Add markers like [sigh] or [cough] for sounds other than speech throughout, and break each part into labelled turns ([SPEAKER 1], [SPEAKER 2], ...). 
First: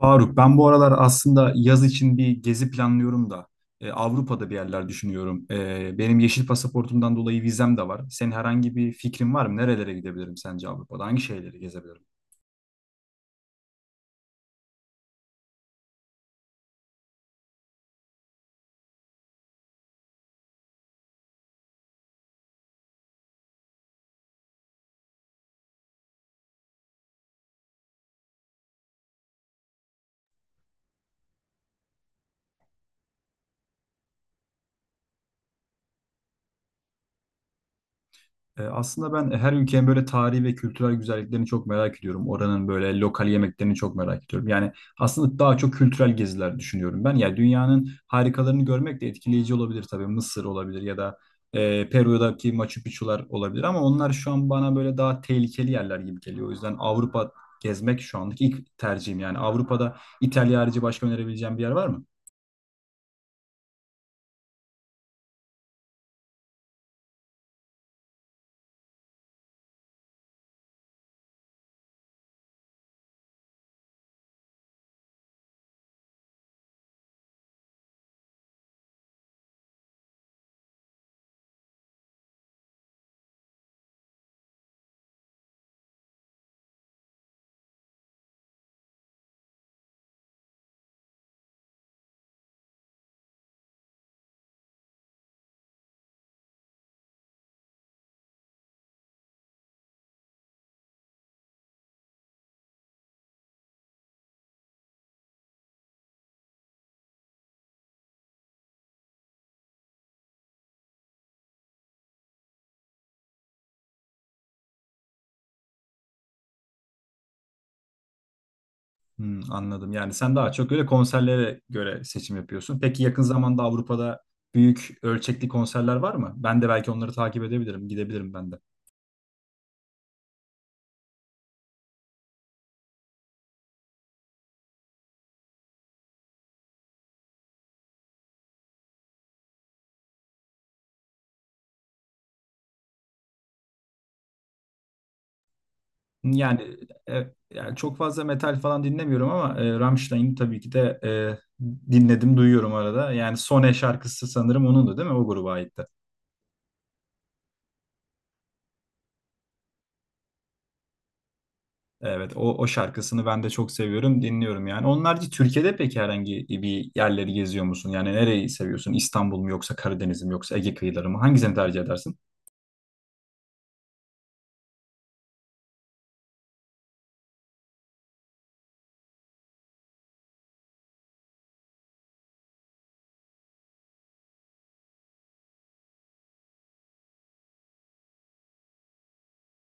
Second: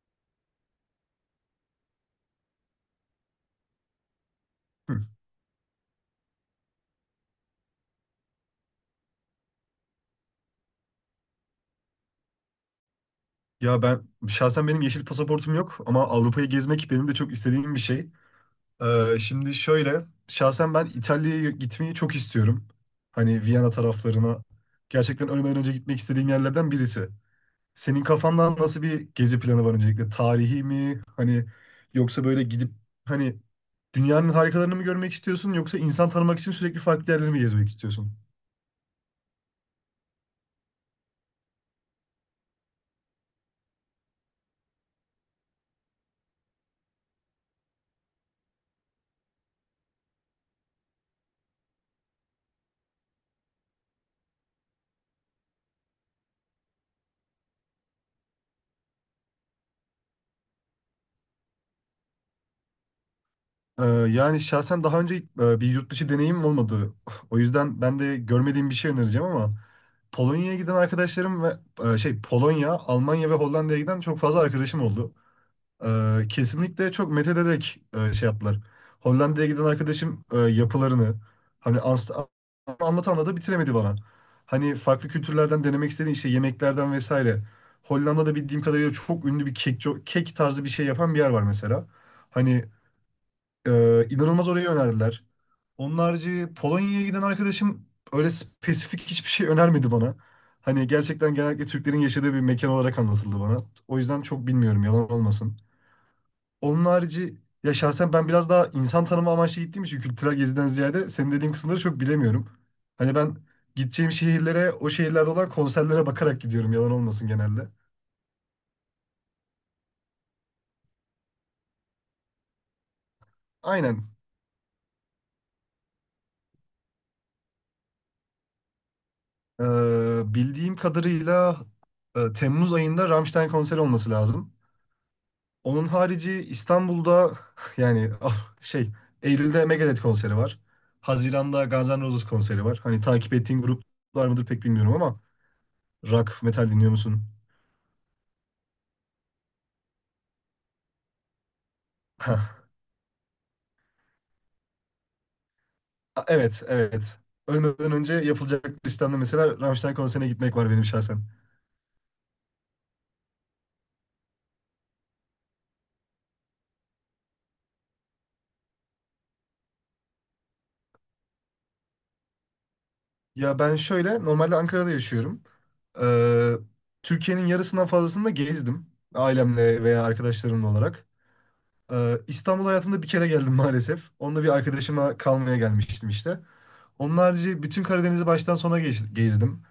[SPEAKER 1] Faruk, ben bu aralar aslında yaz için bir gezi planlıyorum da Avrupa'da bir yerler
[SPEAKER 2] Hı.
[SPEAKER 1] düşünüyorum. Benim yeşil pasaportumdan dolayı vizem de var. Senin herhangi bir fikrin var mı? Nerelere gidebilirim sence Avrupa'da? Hangi şehirleri gezebilirim?
[SPEAKER 2] Ya ben şahsen benim yeşil pasaportum yok ama Avrupa'yı gezmek benim de çok istediğim bir şey. Şimdi şöyle şahsen ben İtalya'ya gitmeyi çok istiyorum. Hani Viyana taraflarına gerçekten ölmeden önce gitmek istediğim yerlerden birisi. Senin kafandan nasıl bir gezi planı var öncelikle? Tarihi mi? Hani yoksa böyle gidip hani dünyanın harikalarını mı görmek istiyorsun yoksa insan tanımak için sürekli farklı yerleri mi gezmek istiyorsun?
[SPEAKER 1] Aslında ben her ülkenin böyle tarihi ve kültürel güzelliklerini çok merak ediyorum. Oranın böyle lokal yemeklerini çok merak ediyorum. Yani aslında daha çok kültürel geziler düşünüyorum ben. Yani dünyanın harikalarını görmek de etkileyici olabilir tabii. Mısır olabilir ya da Peru'daki Machu Picchu'lar olabilir. Ama onlar şu an bana böyle daha tehlikeli yerler gibi geliyor. O yüzden Avrupa gezmek şu andaki ilk tercihim. Yani Avrupa'da İtalya harici başka önerebileceğim bir yer var mı?
[SPEAKER 2] Yani şahsen daha önce bir yurt dışı deneyimim olmadı. [sighs] O yüzden ben de görmediğim bir şey önereceğim ama Polonya'ya giden arkadaşlarım ve şey Polonya, Almanya ve Hollanda'ya giden çok fazla arkadaşım oldu. Kesinlikle çok methederek şey yaptılar. Hollanda'ya giden arkadaşım yapılarını hani anlat anlata anlata bitiremedi bana. Hani farklı kültürlerden denemek istediğin işte yemeklerden vesaire. Hollanda'da bildiğim kadarıyla çok ünlü bir kek tarzı bir şey yapan bir yer var mesela. Hani inanılmaz orayı önerdiler. Onun harici Polonya'ya giden arkadaşım öyle spesifik hiçbir şey önermedi bana. Hani gerçekten genellikle Türklerin yaşadığı bir mekan olarak anlatıldı bana. O yüzden çok bilmiyorum yalan olmasın. Onun harici ya şahsen ben biraz daha insan tanıma amaçlı gittiğim için kültürel geziden ziyade senin dediğin kısımları çok bilemiyorum. Hani ben gideceğim şehirlere o şehirlerde olan konserlere bakarak gidiyorum yalan olmasın genelde.
[SPEAKER 1] Hmm, anladım. Yani sen daha çok öyle konserlere göre seçim yapıyorsun. Peki yakın zamanda
[SPEAKER 2] Aynen.
[SPEAKER 1] Avrupa'da büyük ölçekli konserler var mı? Ben de belki onları takip edebilirim, gidebilirim ben de.
[SPEAKER 2] Bildiğim kadarıyla Temmuz ayında Rammstein konseri olması lazım. Onun harici İstanbul'da [laughs] yani Eylül'de Megadeth konseri var. Haziran'da Guns N' Roses konseri var. Hani takip ettiğin gruplar mıdır pek bilmiyorum ama rock, metal
[SPEAKER 1] Yani,
[SPEAKER 2] dinliyor musun?
[SPEAKER 1] e, yani çok fazla metal falan dinlemiyorum ama Rammstein'i tabii ki de
[SPEAKER 2] [laughs]
[SPEAKER 1] dinledim,
[SPEAKER 2] Hah.
[SPEAKER 1] duyuyorum arada. Yani Sone şarkısı sanırım onundu değil mi? O gruba aitti.
[SPEAKER 2] Evet, evet. Ölmeden önce yapılacak listemde mesela Rammstein konserine gitmek var benim şahsen.
[SPEAKER 1] Evet, o şarkısını ben de çok seviyorum, dinliyorum yani. Onlarca Türkiye'de peki herhangi bir yerleri geziyor musun? Yani nereyi seviyorsun? İstanbul mu yoksa Karadeniz mi yoksa Ege kıyıları mı? Hangisini tercih edersin?
[SPEAKER 2] Ya ben şöyle, normalde Ankara'da yaşıyorum. Ee, Türkiye'nin yarısından fazlasını da gezdim. Ailemle veya arkadaşlarımla olarak. İstanbul hayatımda bir kere geldim maalesef. Onunla bir arkadaşıma kalmaya gelmiştim işte. Onun harici bütün Karadeniz'i baştan sona gezdim.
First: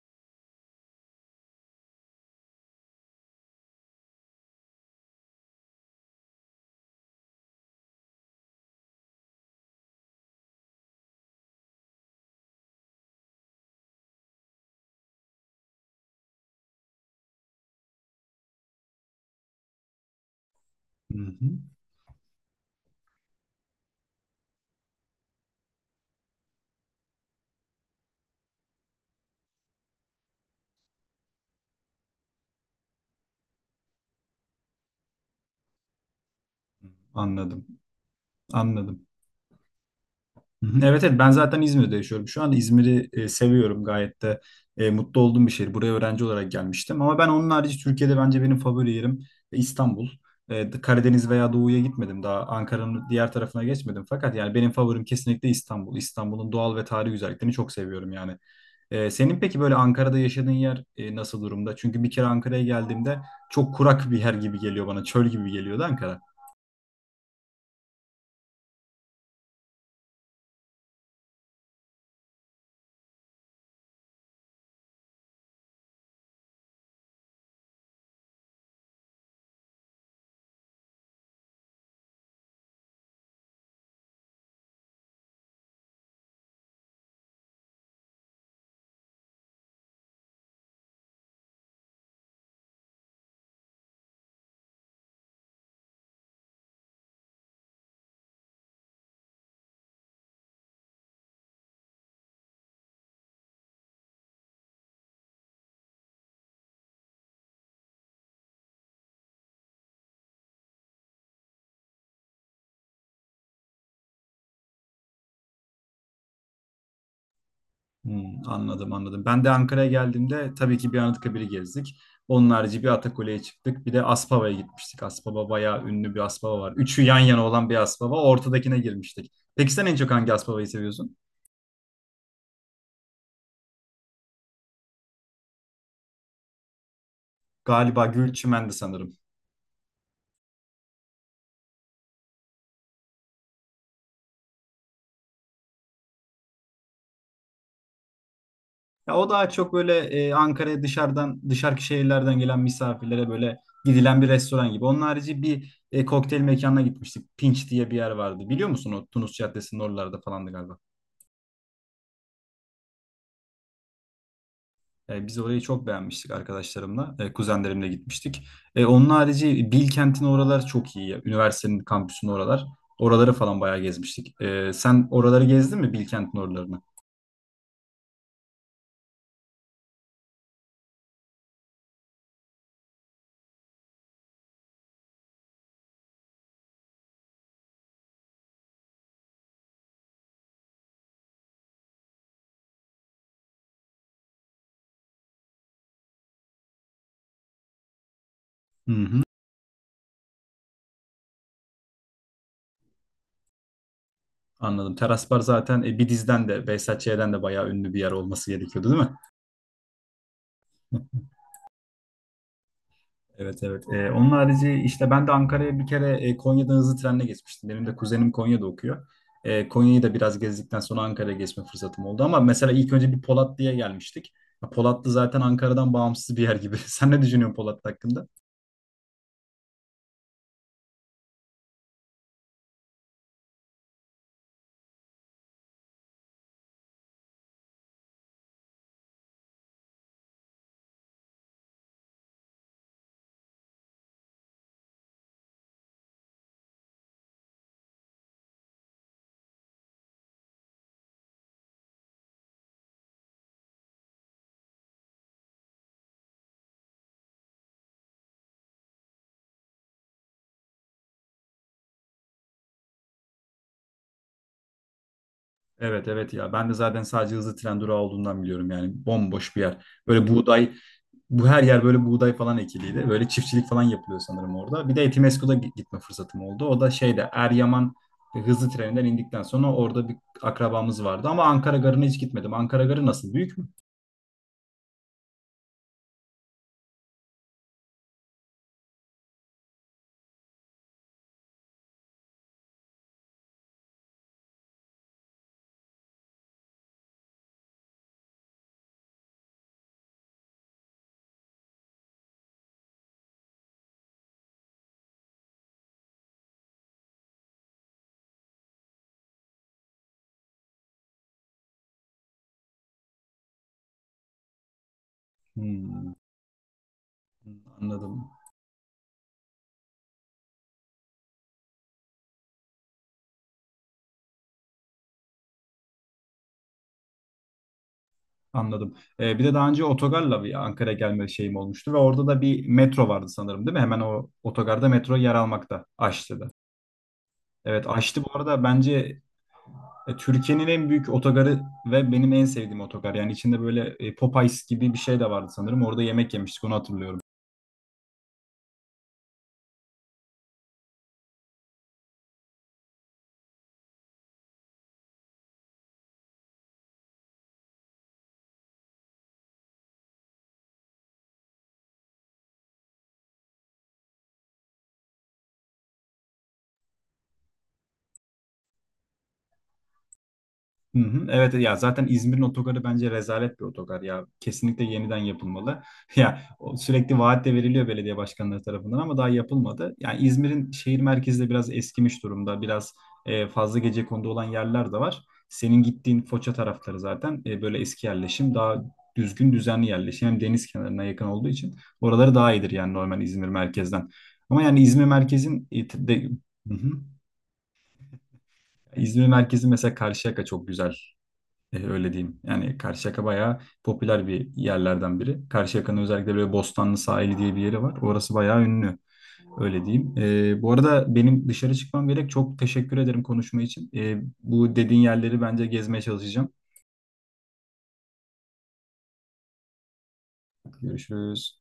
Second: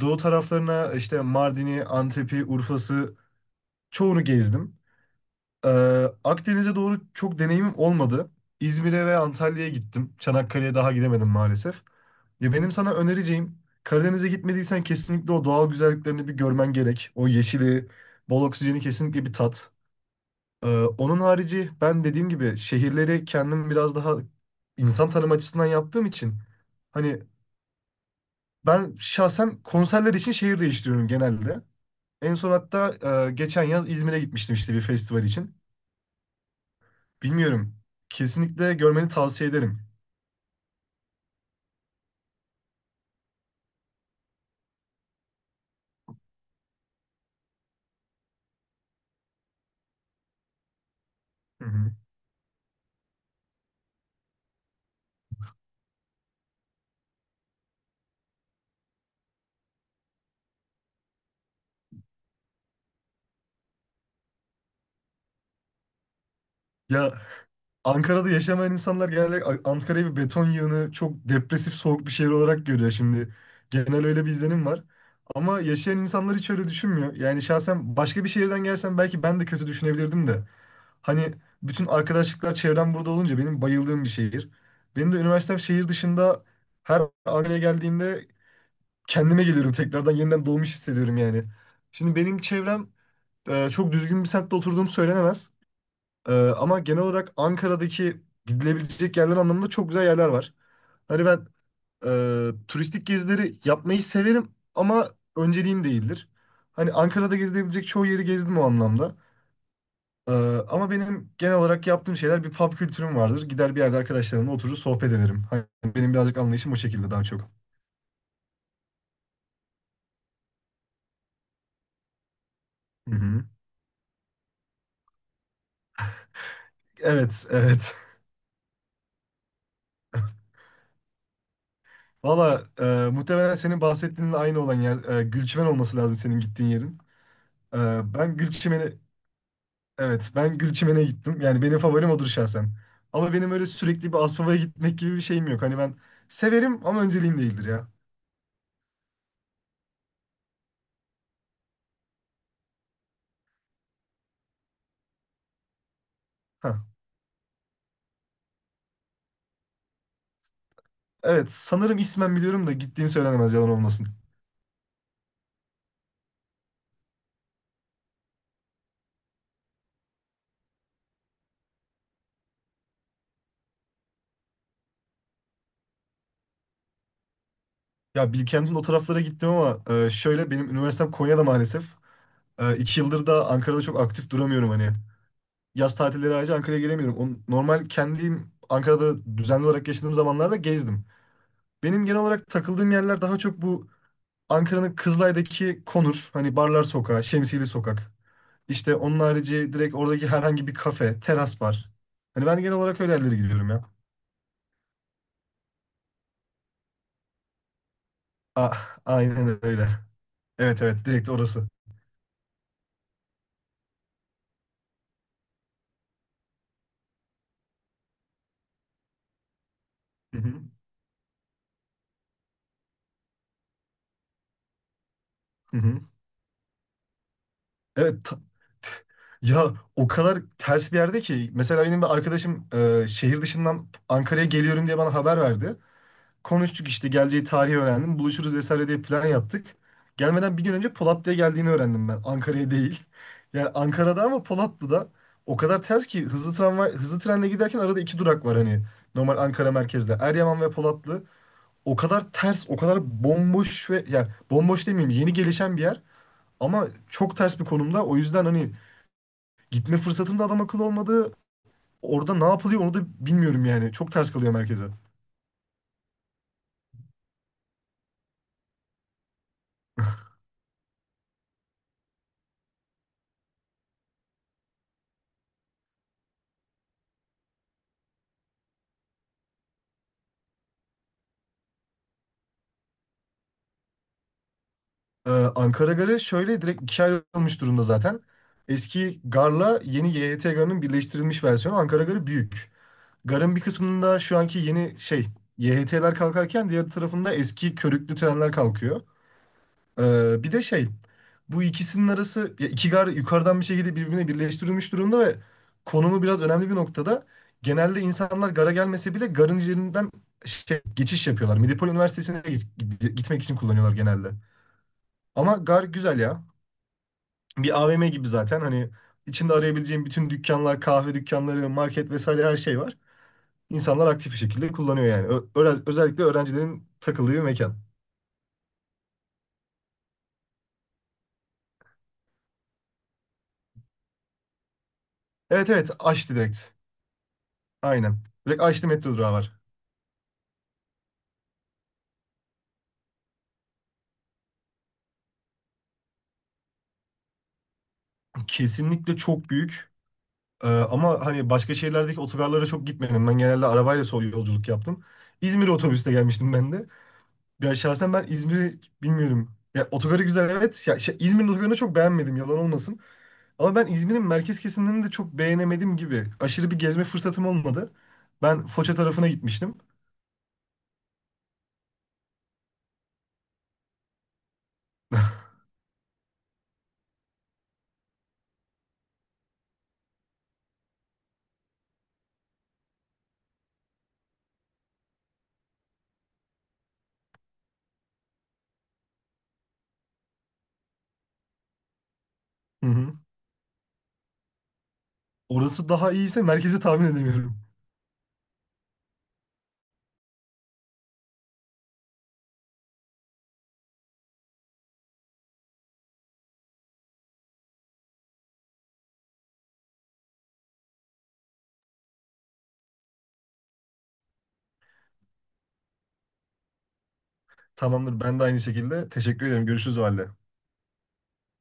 [SPEAKER 2] Doğu taraflarına işte Mardin'i, Antep'i, Urfa'sı çoğunu gezdim. Ee, Akdeniz'e doğru çok deneyimim olmadı. İzmir'e ve Antalya'ya gittim. Çanakkale'ye daha gidemedim maalesef. Ya benim sana önereceğim Karadeniz'e gitmediysen kesinlikle o doğal güzelliklerini bir görmen gerek. O yeşili, bol oksijeni kesinlikle bir tat. Ee,
[SPEAKER 1] Hı
[SPEAKER 2] onun
[SPEAKER 1] hı.
[SPEAKER 2] harici ben dediğim gibi şehirleri kendim biraz daha insan tanım açısından yaptığım için hani ben şahsen konserler için şehir değiştiriyorum genelde. En son hatta geçen yaz İzmir'e gitmiştim işte bir festival için.
[SPEAKER 1] Anladım.
[SPEAKER 2] Bilmiyorum. Kesinlikle
[SPEAKER 1] Anladım.
[SPEAKER 2] görmeni tavsiye ederim.
[SPEAKER 1] Hı hı. Evet, evet, ben zaten İzmir'de yaşıyorum. Şu anda İzmir'i seviyorum. Gayet de mutlu olduğum bir şehir. Buraya öğrenci olarak gelmiştim. Ama ben onun harici Türkiye'de bence benim favori yerim İstanbul. Karadeniz veya
[SPEAKER 2] Hı
[SPEAKER 1] Doğu'ya
[SPEAKER 2] hı.
[SPEAKER 1] gitmedim daha. Ankara'nın diğer tarafına geçmedim. Fakat yani benim favorim kesinlikle İstanbul. İstanbul'un doğal ve tarihi güzelliklerini çok seviyorum yani. Senin peki böyle Ankara'da yaşadığın yer nasıl durumda? Çünkü bir kere Ankara'ya geldiğimde çok kurak bir yer gibi geliyor bana. Çöl gibi geliyordu Ankara.
[SPEAKER 2] Ya Ankara'da yaşamayan insanlar genelde Ankara'yı bir beton yığını, çok depresif, soğuk bir şehir olarak görüyor şimdi. Genel öyle bir izlenim var. Ama yaşayan insanlar hiç öyle düşünmüyor. Yani şahsen başka bir şehirden gelsem belki ben de kötü düşünebilirdim de. Hani bütün arkadaşlıklar çevrem burada olunca benim bayıldığım bir şehir. Benim de üniversitem şehir dışında her Ankara'ya geldiğimde kendime geliyorum tekrardan yeniden doğmuş hissediyorum yani. Şimdi benim çevrem çok düzgün bir semtte oturduğum söylenemez. Ama genel olarak Ankara'daki gidilebilecek yerler anlamında çok güzel yerler var. Hani ben turistik gezileri yapmayı severim ama önceliğim değildir. Hani Ankara'da gezilebilecek çoğu yeri gezdim o anlamda. Ee, ama benim genel olarak yaptığım şeyler bir pub kültürüm vardır. Gider bir yerde arkadaşlarımla oturur sohbet ederim. Hani benim birazcık anlayışım o şekilde daha çok.
[SPEAKER 1] Hmm, anladım, anladım. Ben de Ankara'ya geldiğimde tabii ki bir Anıtkabir'i gezdik. Onun harici bir
[SPEAKER 2] Hı
[SPEAKER 1] Atakule'ye
[SPEAKER 2] hı.
[SPEAKER 1] çıktık. Bir de Aspava'ya gitmiştik. Aspava bayağı ünlü, bir Aspava var. Üçü yan yana
[SPEAKER 2] Evet,
[SPEAKER 1] olan bir
[SPEAKER 2] evet.
[SPEAKER 1] Aspava. Ortadakine girmiştik. Peki sen en çok hangi Aspava'yı seviyorsun?
[SPEAKER 2] [laughs] Valla muhtemelen senin bahsettiğinle aynı olan yer Gülçimen olması lazım senin gittiğin yerin. E,
[SPEAKER 1] Galiba
[SPEAKER 2] ben
[SPEAKER 1] Gülçimen'di
[SPEAKER 2] Gülçimen'i
[SPEAKER 1] sanırım.
[SPEAKER 2] Evet, ben Gülçimen'e gittim. Yani benim favorim odur şahsen. Ama benim öyle sürekli bir Aspava'ya gitmek gibi bir şeyim yok. Hani ben severim ama önceliğim değildir ya.
[SPEAKER 1] Ya o daha çok böyle Ankara'ya dışarıdan, dışarıki şehirlerden gelen misafirlere böyle gidilen bir restoran gibi. Onun harici bir kokteyl
[SPEAKER 2] Ha.
[SPEAKER 1] mekanına gitmiştik. Pinç diye bir yer vardı. Biliyor musun, o Tunus Caddesi'nin oralarda falandı galiba.
[SPEAKER 2] Evet, sanırım ismen biliyorum da gittiğim söylenemez yalan olmasın.
[SPEAKER 1] Biz orayı çok beğenmiştik arkadaşlarımla. Kuzenlerimle gitmiştik. Onun harici Bilkent'in oralar çok iyi ya. Üniversitenin kampüsünün oralar. Oraları falan bayağı gezmiştik. Sen oraları gezdin mi, Bilkent'in oralarını?
[SPEAKER 2] Ya Bilkent'in o taraflara gittim ama şöyle benim üniversitem Konya'da maalesef. İki yıldır da Ankara'da çok aktif duramıyorum hani. Yaz tatilleri ayrıca Ankara'ya gelemiyorum. O, normal kendim Ankara'da düzenli olarak yaşadığım zamanlarda gezdim. Benim genel olarak takıldığım yerler daha çok bu Ankara'nın Kızılay'daki Konur, hani Barlar Sokağı, Şemsiyeli Sokak.
[SPEAKER 1] Hı
[SPEAKER 2] İşte onun
[SPEAKER 1] hı.
[SPEAKER 2] harici direkt oradaki herhangi bir kafe, teras var. Hani ben genel olarak öyle yerlere gidiyorum ya.
[SPEAKER 1] Anladım. Teras Bar zaten Bidiz'den de, BSHC'den de bayağı ünlü bir yer olması
[SPEAKER 2] A
[SPEAKER 1] gerekiyordu değil mi?
[SPEAKER 2] aynen öyle. Evet evet direkt orası.
[SPEAKER 1] Evet, evet. Onun harici işte ben de Ankara'ya bir kere Konya'dan hızlı trenle geçmiştim. Benim de kuzenim Konya'da okuyor. Konya'yı da biraz
[SPEAKER 2] Hı hı.
[SPEAKER 1] gezdikten sonra Ankara'ya geçme fırsatım oldu. Ama mesela ilk önce bir Polatlı'ya gelmiştik. Ya, Polatlı zaten
[SPEAKER 2] Hı
[SPEAKER 1] Ankara'dan
[SPEAKER 2] hı.
[SPEAKER 1] bağımsız bir yer gibi. [laughs] Sen ne düşünüyorsun Polatlı
[SPEAKER 2] Evet
[SPEAKER 1] hakkında?
[SPEAKER 2] ya o kadar ters bir yerde ki mesela benim bir arkadaşım şehir dışından Ankara'ya geliyorum diye bana haber verdi. Konuştuk işte geleceği tarihi öğrendim. Buluşuruz vesaire diye plan yaptık. Gelmeden bir gün önce Polatlı'ya geldiğini öğrendim ben. Ankara'ya değil. [laughs] Yani Ankara'da ama Polatlı'da o kadar ters ki hızlı tramvay, hızlı trenle giderken arada iki durak var hani. Normal Ankara merkezde. Eryaman ve Polatlı. O kadar ters, o kadar bomboş ve yani bomboş demeyeyim yeni gelişen bir yer. Ama çok ters bir konumda. O yüzden hani gitme fırsatım da adam akıllı olmadı. Orada ne yapılıyor onu da bilmiyorum yani. Çok ters kalıyor merkeze.
[SPEAKER 1] Evet, evet, ya ben de zaten sadece hızlı tren durağı olduğundan biliyorum, yani bomboş bir yer. Böyle buğday, bu her yer böyle buğday falan ekiliydi. Böyle çiftçilik falan yapılıyor sanırım orada. Bir de Etimesgut'a gitme fırsatım oldu. O da şeyde Eryaman hızlı treninden indikten sonra orada bir akrabamız vardı. Ama Ankara Garı'na hiç gitmedim. Ankara Garı nasıl? Büyük mü?
[SPEAKER 2] Ankara Garı şöyle direkt ikiye ayrılmış durumda zaten. Eski garla yeni YHT garının birleştirilmiş versiyonu Ankara Garı büyük. Garın bir kısmında şu anki yeni şey YHT'ler kalkarken diğer tarafında eski körüklü trenler kalkıyor. Bir de şey bu ikisinin arası ya iki gar yukarıdan bir şekilde birbirine birleştirilmiş durumda ve konumu biraz önemli bir noktada. Genelde insanlar gara gelmese bile garın üzerinden şey, geçiş yapıyorlar. Medipol Üniversitesi'ne gitmek için kullanıyorlar genelde. Ama gar
[SPEAKER 1] Hmm,
[SPEAKER 2] güzel ya. Bir AVM gibi
[SPEAKER 1] anladım.
[SPEAKER 2] zaten hani içinde arayabileceğim bütün dükkanlar, kahve dükkanları, market vesaire her şey var. İnsanlar aktif bir şekilde kullanıyor yani. Özellikle öğrencilerin takıldığı bir mekan.
[SPEAKER 1] Anladım. Bir de daha önce otogarla bir Ankara'ya gelme şeyim olmuştu ve orada da bir metro vardı sanırım değil mi? Hemen o otogarda metro yer
[SPEAKER 2] Evet
[SPEAKER 1] almakta.
[SPEAKER 2] evet açtı
[SPEAKER 1] Aşçı'da.
[SPEAKER 2] direkt.
[SPEAKER 1] Evet,
[SPEAKER 2] Aynen.
[SPEAKER 1] Aşçı bu arada
[SPEAKER 2] Direkt açtı metro
[SPEAKER 1] bence
[SPEAKER 2] durağı var.
[SPEAKER 1] Türkiye'nin en büyük otogarı ve benim en sevdiğim otogar. Yani içinde böyle Popeyes gibi bir şey de vardı sanırım. Orada yemek yemiştik, onu hatırlıyorum.
[SPEAKER 2] Kesinlikle çok büyük. Ama hani başka şehirlerdeki otogarlara çok gitmedim. Ben genelde arabayla sol yolculuk yaptım. İzmir otobüste gelmiştim ben de. Ya şahsen ben İzmir'i bilmiyorum. Ya otogarı güzel evet. İzmir'in otogarını çok beğenmedim yalan olmasın. Ama ben İzmir'in merkez kesimlerini de çok beğenemedim gibi. Aşırı bir gezme fırsatım olmadı. Ben Foça tarafına gitmiştim.
[SPEAKER 1] Hı hı. Evet ya, zaten İzmir'in otogarı bence rezalet bir otogar ya. Kesinlikle yeniden yapılmalı. [laughs] Ya o sürekli vaat de veriliyor belediye başkanları tarafından ama daha yapılmadı. Yani İzmir'in şehir merkezi de biraz eskimiş durumda. Biraz fazla gecekondu olan yerler de var. Senin gittiğin Foça tarafları zaten böyle eski yerleşim, daha düzgün düzenli yerleşim. Hem deniz kenarına yakın olduğu için oraları daha iyidir
[SPEAKER 2] Hı
[SPEAKER 1] yani
[SPEAKER 2] hı.
[SPEAKER 1] normal İzmir merkezden. Ama yani İzmir merkezin
[SPEAKER 2] Orası daha
[SPEAKER 1] de,
[SPEAKER 2] iyiyse
[SPEAKER 1] hı
[SPEAKER 2] merkezi
[SPEAKER 1] hı.
[SPEAKER 2] tahmin edemiyorum.
[SPEAKER 1] İzmir merkezi mesela Karşıyaka çok güzel. Öyle diyeyim. Yani Karşıyaka bayağı popüler bir yerlerden biri. Karşıyaka'nın özellikle böyle Bostanlı Sahili diye bir yeri var. Orası bayağı ünlü. Öyle diyeyim. Bu arada benim dışarı çıkmam gerek. Çok teşekkür ederim konuşma için. Bu dediğin yerleri bence gezmeye çalışacağım.
[SPEAKER 2] Tamamdır. Ben de aynı şekilde. Teşekkür ederim. Görüşürüz o halde.
[SPEAKER 1] Görüşürüz.